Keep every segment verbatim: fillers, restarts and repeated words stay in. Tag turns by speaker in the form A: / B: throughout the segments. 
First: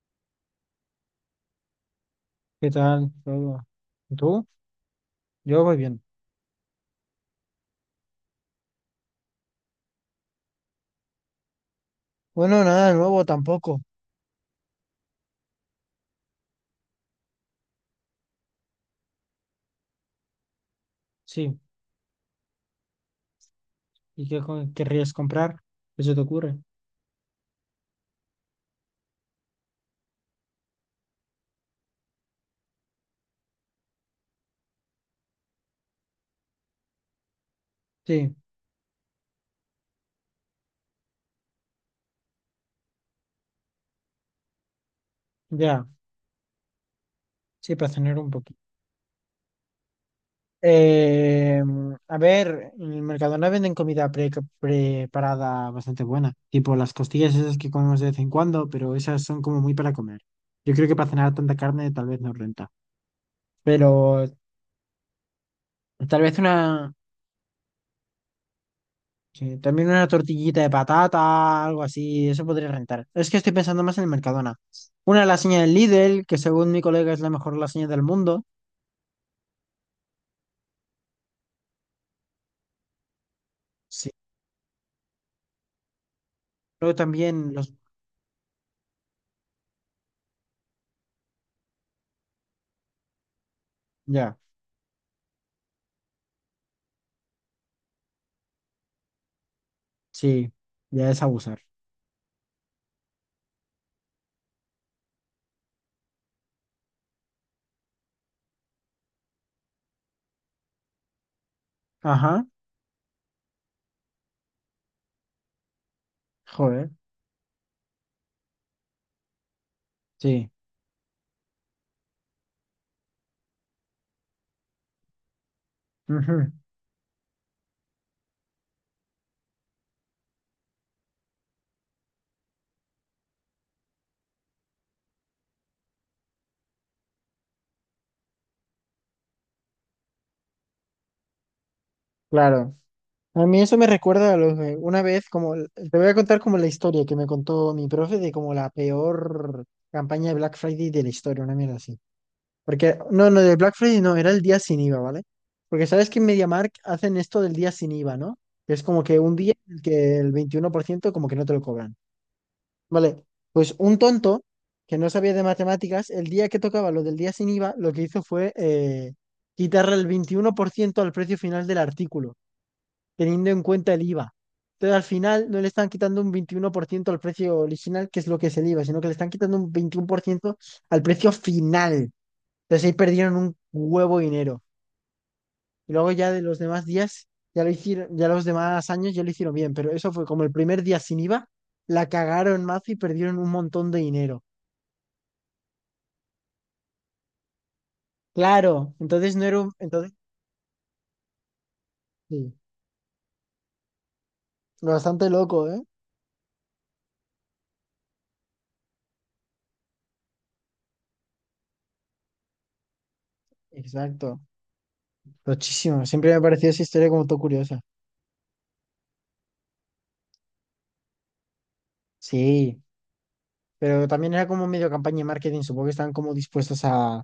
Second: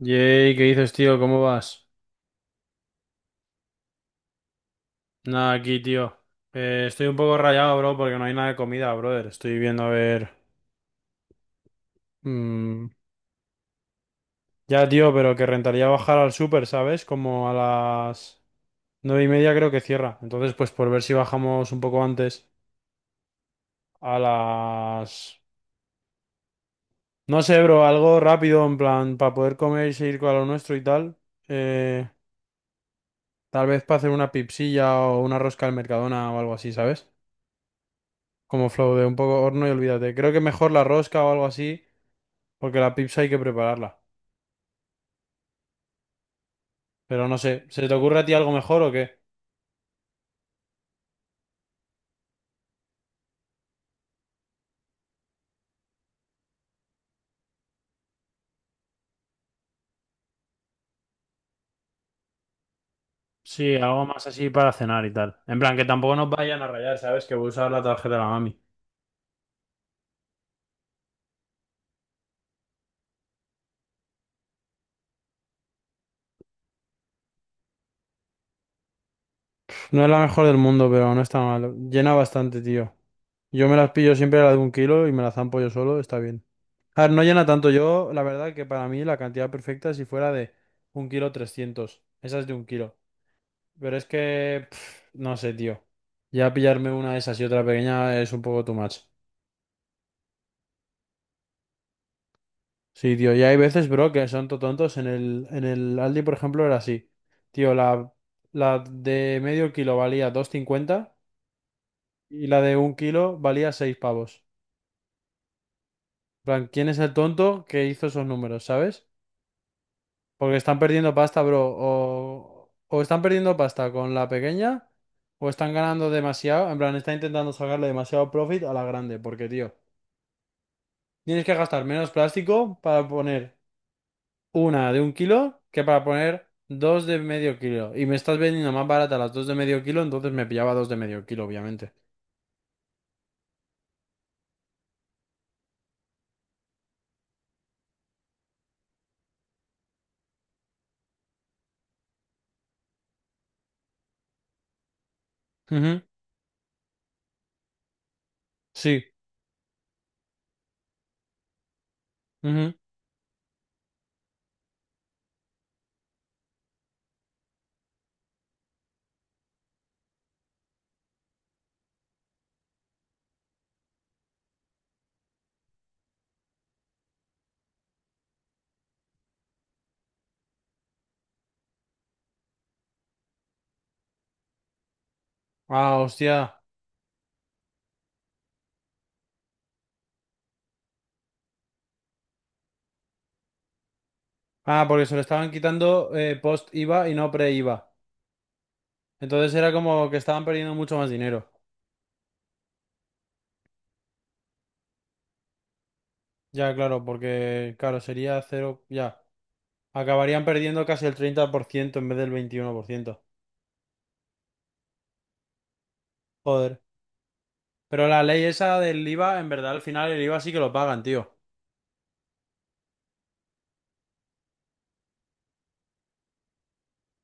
A: Yey, ¿qué dices, tío? ¿Cómo vas?
B: ¿Qué tal todo? ¿Y tú?
A: Nada,
B: Yo voy
A: aquí,
B: bien.
A: tío. Eh, estoy un poco rayado, bro, porque no hay nada de comida, brother. Estoy viendo a ver.
B: Bueno,
A: mm,
B: nada nuevo tampoco.
A: Ya, tío, pero que rentaría bajar al súper, ¿sabes? Como a las nueve y media creo que cierra. Entonces, pues por ver si
B: Sí.
A: bajamos un poco antes. A
B: ¿Y qué co- querrías
A: las.
B: comprar? ¿Qué se te ocurre?
A: No sé, bro, algo rápido, en plan, para poder comer y seguir con lo nuestro y tal. Eh, Tal vez para hacer una pipsilla o una rosca al Mercadona o algo así, ¿sabes?
B: Sí,
A: Como flow de un poco horno y olvídate. Creo que mejor la rosca o algo así, porque la pizza hay que prepararla.
B: ya.
A: Pero no sé,
B: Sí,
A: ¿se
B: para
A: te ocurre
B: cenar
A: a
B: un
A: ti algo
B: poquito.
A: mejor o qué?
B: Eh, a ver, en el Mercadona venden comida pre- preparada bastante buena. Tipo las costillas esas que comemos de vez en cuando, pero esas son como muy para comer. Yo creo que para cenar tanta carne tal vez no renta.
A: Sí, algo
B: Pero
A: más así para cenar y tal. En plan, que tampoco
B: tal
A: nos
B: vez
A: vayan a
B: una.
A: rayar, ¿sabes? Que voy a usar la tarjeta de la mami.
B: Sí, también una tortillita de patata, algo así, eso podría rentar. Es que estoy pensando más en el Mercadona. Una lasaña del Lidl, que según mi colega es la mejor lasaña del mundo.
A: No es la mejor del mundo, pero no está mal. Llena bastante, tío. Yo me las
B: Sí.
A: pillo siempre la de un kilo y me las zampo yo solo, está bien.
B: Pero
A: A ver, no llena
B: también
A: tanto.
B: los...
A: Yo, la verdad que para mí la cantidad perfecta si fuera de un kilo trescientos. Esa es de un kilo. Pero es
B: Ya,
A: que, pf, no sé, tío. Ya pillarme una de esas y otra pequeña es un poco too much.
B: sí, ya es abusar.
A: Sí, tío. Y hay veces, bro, que son to- tontos. En el, en el Aldi, por ejemplo, era así. Tío, la, la de medio kilo valía dos cincuenta y
B: Ajá,
A: la de un kilo valía seis pavos. En plan, ¿quién
B: joder,
A: es el tonto que hizo esos números, sabes?
B: sí.
A: Porque están perdiendo pasta, bro. O, o están perdiendo pasta con la pequeña o están ganando
B: Ujú.
A: demasiado. En plan, están intentando sacarle demasiado profit a la grande. Porque, tío. Tienes que gastar menos plástico para poner una de un kilo que para poner dos de medio kilo. Y me estás vendiendo más barata las dos de medio kilo, entonces me pillaba dos de medio kilo, obviamente.
B: Claro. A mí eso me recuerda a lo de una vez, como te voy a contar como la historia que me contó mi profe, de como la peor campaña de Black Friday de la historia, una mierda así. Porque no, no, de Black Friday no, era el día sin I V A, ¿vale? Porque
A: Ujú,
B: sabes que en MediaMarkt hacen esto del día sin I V A, ¿no? Que es como
A: sí.
B: que un día en el que el veintiuno por ciento como que no te lo cobran.
A: Ujú.
B: Vale, pues un tonto que no sabía de matemáticas, el día que tocaba lo del día sin I V A, lo que hizo fue eh, quitarle el veintiuno por ciento al precio final del artículo, teniendo en cuenta el I V A. Entonces al final no le están quitando un veintiuno por ciento al precio original, que es lo que es el I V A, sino que le están quitando un veintiuno por ciento al precio final. Entonces ahí perdieron un huevo de dinero. Y
A: Ah,
B: luego ya de los
A: hostia.
B: demás días, ya lo hicieron, ya los demás años ya lo hicieron bien, pero eso fue como el primer día sin I V A, la cagaron más y perdieron un montón de dinero.
A: Ah, porque se lo estaban quitando eh, post I V A y no pre I V A.
B: Claro, entonces no
A: Entonces
B: era
A: era
B: un,
A: como
B: entonces,
A: que estaban perdiendo mucho más dinero.
B: sí, bastante loco, ¿eh?
A: Ya, claro, porque, claro, sería cero. Ya. Acabarían perdiendo casi el treinta por ciento en vez del veintiuno por ciento.
B: Exacto, muchísimo. Siempre me ha parecido
A: Joder.
B: esa historia como todo curiosa.
A: Pero la ley esa del I V A, en verdad, al final el I V A sí que lo pagan, tío.
B: Sí, pero también era como medio campaña de marketing, supongo que estaban como dispuestos a,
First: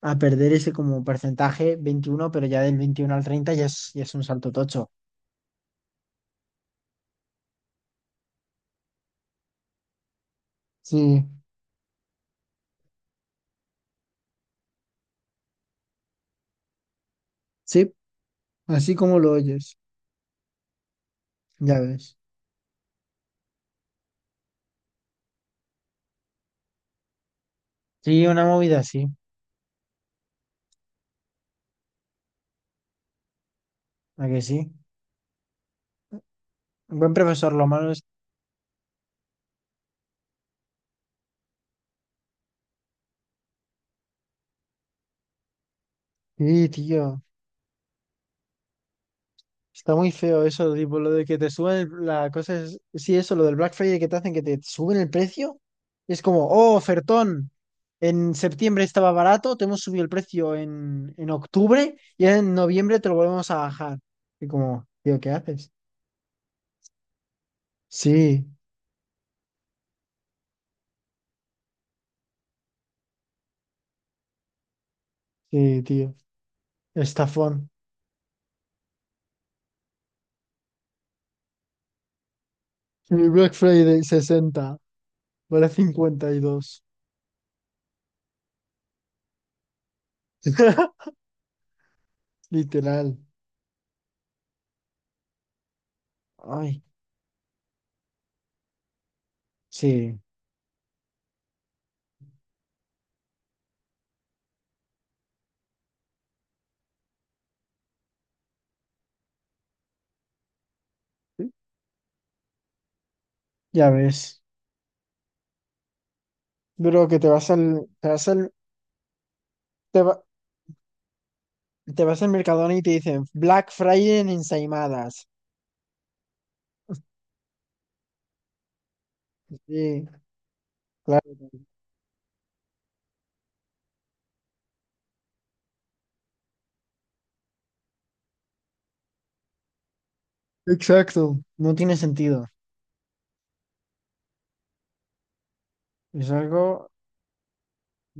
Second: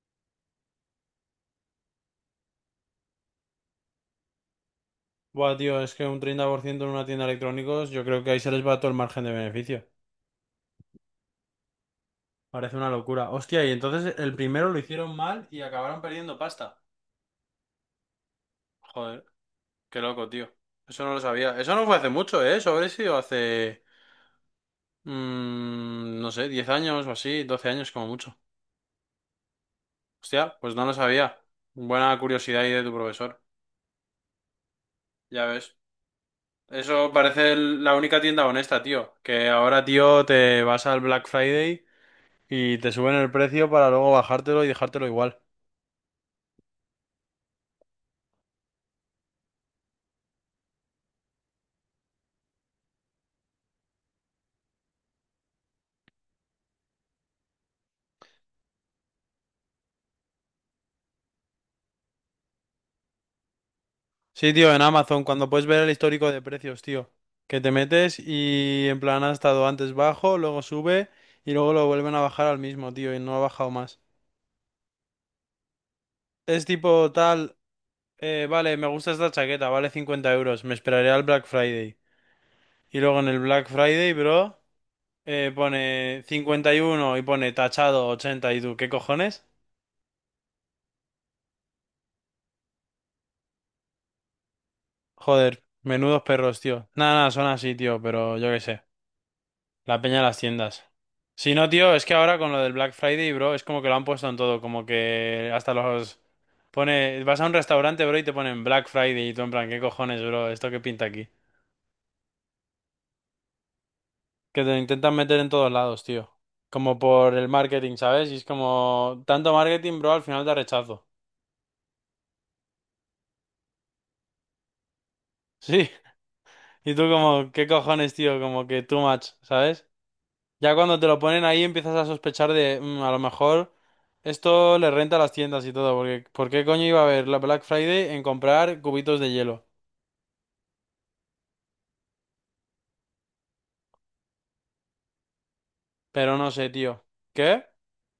B: a perder ese como porcentaje veintiuno, pero ya del veintiuno al treinta ya es, ya es un salto tocho.
A: Buah, tío, es que un treinta por ciento en una tienda de electrónicos, yo creo que ahí se les va todo el margen de beneficio.
B: Sí.
A: Parece una locura. Hostia, y entonces el primero lo hicieron mal y acabaron perdiendo pasta.
B: Sí, así como
A: Joder,
B: lo oyes,
A: qué loco, tío. Eso no lo sabía. Eso
B: ya
A: no fue hace
B: ves.
A: mucho, ¿eh? Eso habrá sido hace... mm, no sé, diez años o así, doce años como
B: Sí,
A: mucho.
B: una movida así,
A: Hostia, pues no lo sabía. Buena curiosidad ahí de tu profesor.
B: ¿a que sí?
A: Ya ves.
B: Un
A: Eso
B: buen
A: parece
B: profesor, lo
A: el-
B: malo
A: la
B: es...
A: única tienda honesta, tío. Que ahora, tío, te vas al Black Friday. Y te suben el precio para luego bajártelo y dejártelo igual.
B: Sí, tío, está muy feo eso, tipo, lo de que te suben el- la cosa es... Sí, eso, lo del Black Friday que te hacen que te suben el precio. Es como, oh, ofertón, en septiembre estaba barato, te hemos subido el precio en, en octubre y en noviembre te lo volvemos a bajar. Y
A: Sí, tío, en
B: como, tío,
A: Amazon,
B: ¿qué
A: cuando puedes
B: haces?
A: ver el histórico de precios, tío. Que te metes
B: Sí,
A: y en plan ha estado antes bajo, luego sube y luego lo vuelven a bajar al mismo, tío, y no ha bajado más.
B: sí, tío,
A: Es tipo tal,
B: estafón.
A: eh, vale, me gusta esta chaqueta, vale cincuenta euros, me esperaré al Black Friday. Y luego en
B: Mi
A: el
B: Black
A: Black
B: Friday
A: Friday, bro,
B: sesenta
A: eh,
B: vale
A: pone
B: cincuenta y dos
A: cincuenta y uno y uno y pone tachado ochenta y tú, ¿qué cojones?
B: literal.
A: Joder, menudos perros,
B: Ay,
A: tío. Nada, nada, son así, tío, pero yo qué sé. La peña
B: sí,
A: de las tiendas. Si no, tío, es que ahora con lo del Black Friday, bro, es como que lo han puesto en todo, como que hasta los... Pone, vas a un restaurante, bro, y te ponen Black Friday y tú en plan, ¿qué cojones, bro? ¿Esto qué pinta aquí?
B: ya ves.
A: Que te lo intentan meter en todos lados, tío. Como
B: Bro, que te
A: por el
B: vas al,
A: marketing,
B: te vas
A: ¿sabes? Y es
B: al,
A: como, tanto marketing,
B: te
A: bro, al
B: va-
A: final da rechazo.
B: te vas al Mercadona y te dicen Black Friday en ensaimadas.
A: Sí. Y tú como, ¿qué cojones, tío? Como que too much, ¿sabes?
B: Sí,
A: Ya cuando te lo
B: claro.
A: ponen ahí empiezas a sospechar de, "Mm, a lo mejor esto le renta a las tiendas y todo, porque ¿por qué coño iba a haber la Black Friday en comprar cubitos de hielo?"
B: Exacto. No tiene sentido. Es
A: Pero no sé,
B: algo,
A: tío. ¿Qué?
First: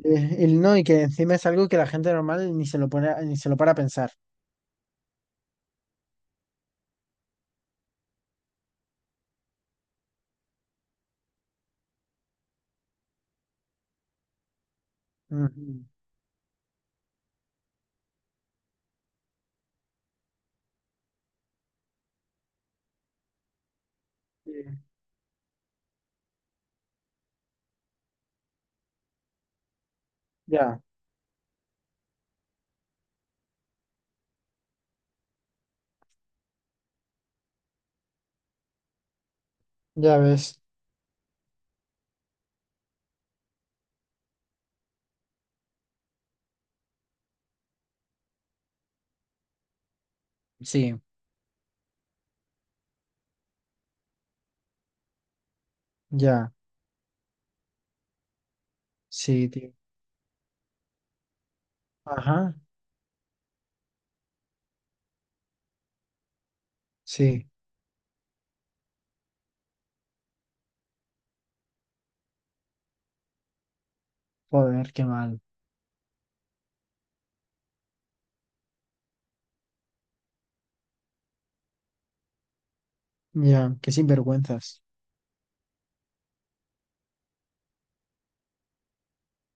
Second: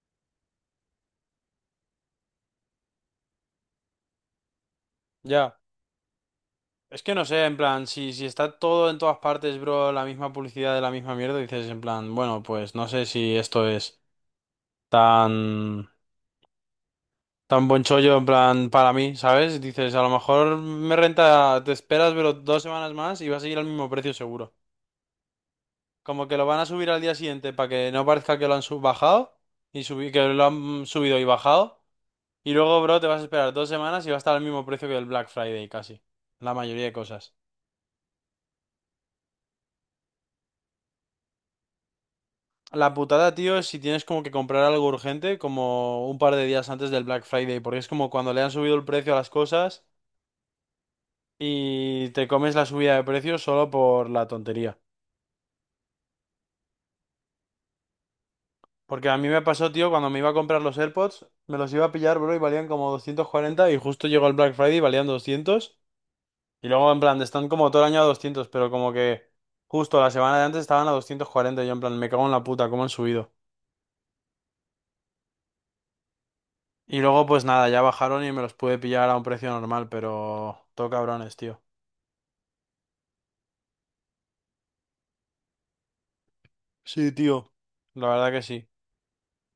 B: eh, el no, y que encima es algo que la gente normal ni se lo pone, ni se lo para a pensar.
A: Ya. Es que no sé, en plan, si, si está todo en todas partes, bro, la misma publicidad de la misma mierda, dices en plan, bueno, pues no sé si esto es
B: Ujú.
A: tan, tan buen chollo en plan para mí, ¿sabes? Dices, a lo mejor me renta, te esperas, pero dos semanas más y va a seguir al mismo precio
B: Sí.
A: seguro. Como que lo van a subir al día siguiente para que no parezca que lo han sub bajado y subi- que lo
B: Ya,
A: han subido y bajado. Y luego, bro, te vas a esperar dos semanas y va a estar al mismo precio que el Black Friday casi. La mayoría de cosas.
B: ya ves.
A: La putada, tío, es si tienes como que comprar algo urgente como un par de días antes del Black Friday, porque es como cuando le han subido el precio a las cosas
B: Sí,
A: y te comes la subida de precio solo por la tontería.
B: ya,
A: Porque a mí me
B: sí,
A: pasó,
B: tío.
A: tío, cuando me iba a comprar los AirPods, me los iba a pillar, bro, y
B: Ajá,
A: valían como doscientos cuarenta y justo llegó el Black Friday y valían doscientos. Y luego, en plan, están
B: sí.
A: como todo el año a doscientos pero como que justo la semana de antes estaban a doscientos cuarenta. Y yo, en plan, me cago en la puta, cómo han subido.
B: Joder, qué mal.
A: Y luego, pues nada, ya bajaron y me los pude pillar a un precio normal, pero todo cabrones, tío.
B: Ya, qué sinvergüenzas.
A: Sí, tío. La verdad que sí.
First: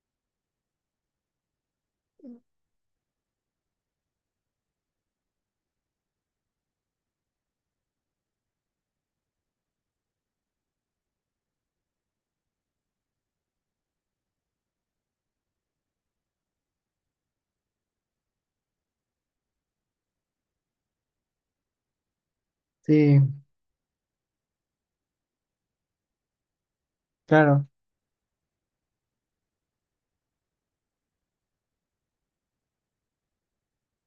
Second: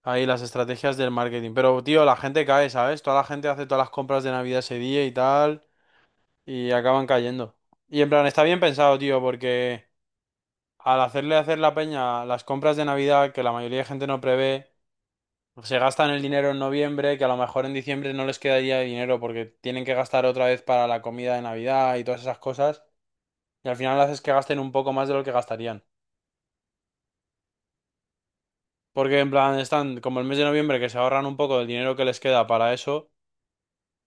A: Ahí las estrategias del marketing. Pero, tío, la gente cae, ¿sabes? Toda la gente hace todas las compras de Navidad ese día y tal, y acaban cayendo. Y en plan, está bien pensado, tío, porque al hacerle hacer la peña las compras de Navidad, que la mayoría de gente no prevé, se gastan el dinero en noviembre, que a lo mejor en diciembre no les quedaría dinero porque tienen que gastar otra vez para la comida de Navidad y todas esas cosas.
B: Sí,
A: Y al final haces que gasten un poco más de lo que gastarían.
B: claro.
A: Porque en plan están como el mes de noviembre que se ahorran un poco del dinero que les queda para eso.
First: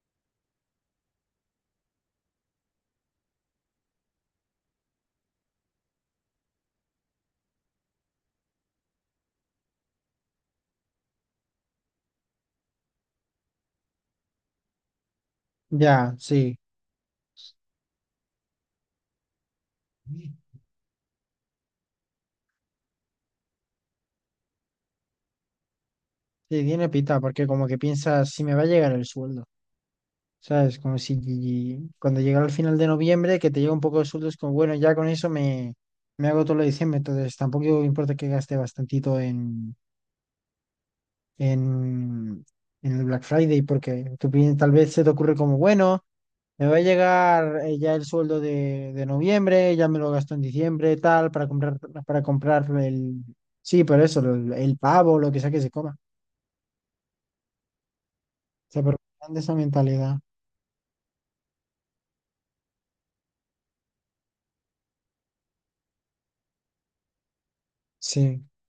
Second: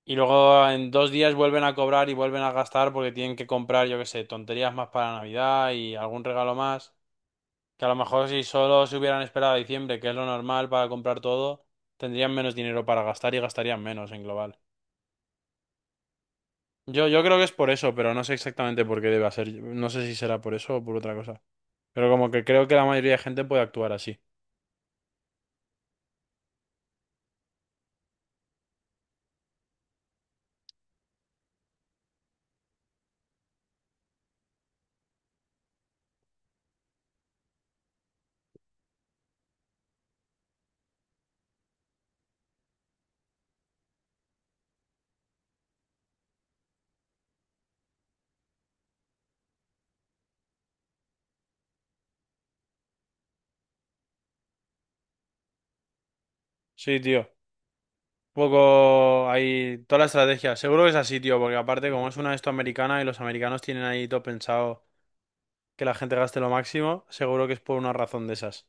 A: Y luego en dos días vuelven a cobrar y vuelven a gastar porque tienen que comprar, yo qué sé, tonterías más para Navidad y algún regalo más. Que a lo mejor si solo se hubieran esperado a diciembre, que es lo normal para comprar todo, tendrían menos dinero para gastar y gastarían menos en global.
B: Ya, sí.
A: Yo, yo creo que es por eso, pero no sé exactamente por qué debe ser. No sé si será por eso o por otra cosa. Pero como que creo que la mayoría de gente puede actuar así.
B: Sí, tiene pita, porque como que piensas, si me va a llegar el sueldo, ¿sabes? Como si cuando llegara al final de noviembre, que te llega un poco de sueldo, es como, bueno, ya con eso me, me hago todo lo de diciembre, entonces tampoco importa que gaste bastantito en, en, en el Black Friday, porque tú pi- tal vez se te ocurre como, bueno, me va a llegar eh, ya el sueldo de, de noviembre, ya me lo gasto en diciembre, tal, para comprar, para comprar el, sí, por eso, el, el pavo, lo que sea que se coma.
A: Sí, tío.
B: Se
A: Poco
B: aprovechan de esa
A: ahí, toda la
B: mentalidad.
A: estrategia. Seguro que es así, tío, porque aparte como es una de esto americana y los americanos tienen ahí todo pensado que la gente gaste lo máximo, seguro que es por una razón de
B: Sí,
A: esas.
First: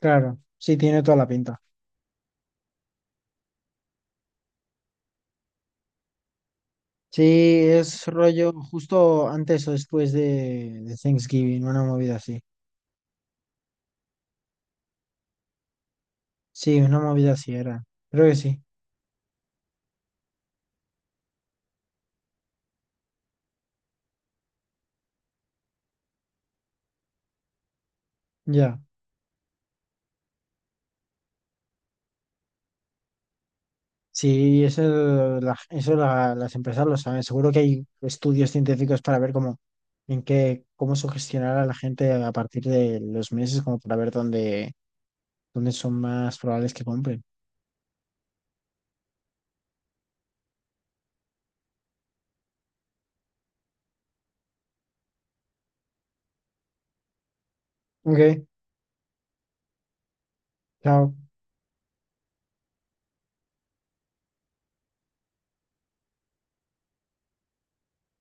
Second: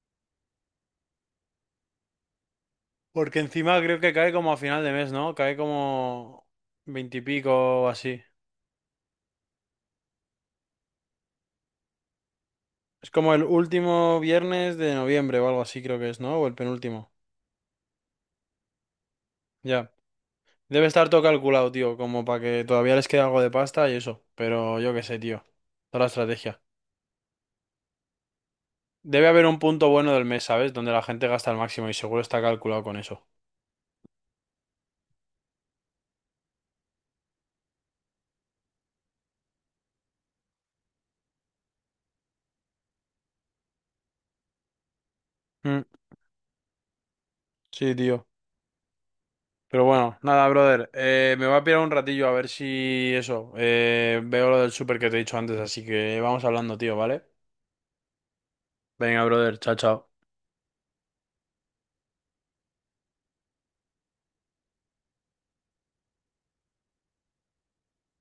B: claro. Sí, tiene toda la pinta.
A: Porque encima creo que cae como a final de mes, ¿no? Cae como
B: Sí,
A: veintipico o
B: es
A: así.
B: rollo justo antes o después de, de Thanksgiving, una movida así.
A: Es como el último viernes de noviembre o algo así creo que es, ¿no? O el
B: Sí, una
A: penúltimo.
B: movida así era. Creo que sí.
A: Ya. Debe estar todo calculado, tío, como para que todavía les quede algo de pasta y eso. Pero yo qué sé, tío. Toda la estrategia.
B: Ya.
A: Debe haber un punto bueno del mes, ¿sabes? Donde la gente gasta el máximo y seguro está calculado con eso.
B: Sí, eso, la- eso la- las empresas lo saben. Seguro que hay estudios científicos para ver cómo, en qué, cómo sugestionar a la gente a partir de los meses, como para ver dónde, dónde
A: Mm,
B: son más probables que compren.
A: sí, tío. Pero bueno, nada, brother. Eh, me voy a pirar un ratillo a ver si eso. Eh, veo lo del súper que te he dicho antes, así que vamos hablando, tío, ¿vale?
B: Ok,
A: Venga, brother. Chao, chao.
B: chao.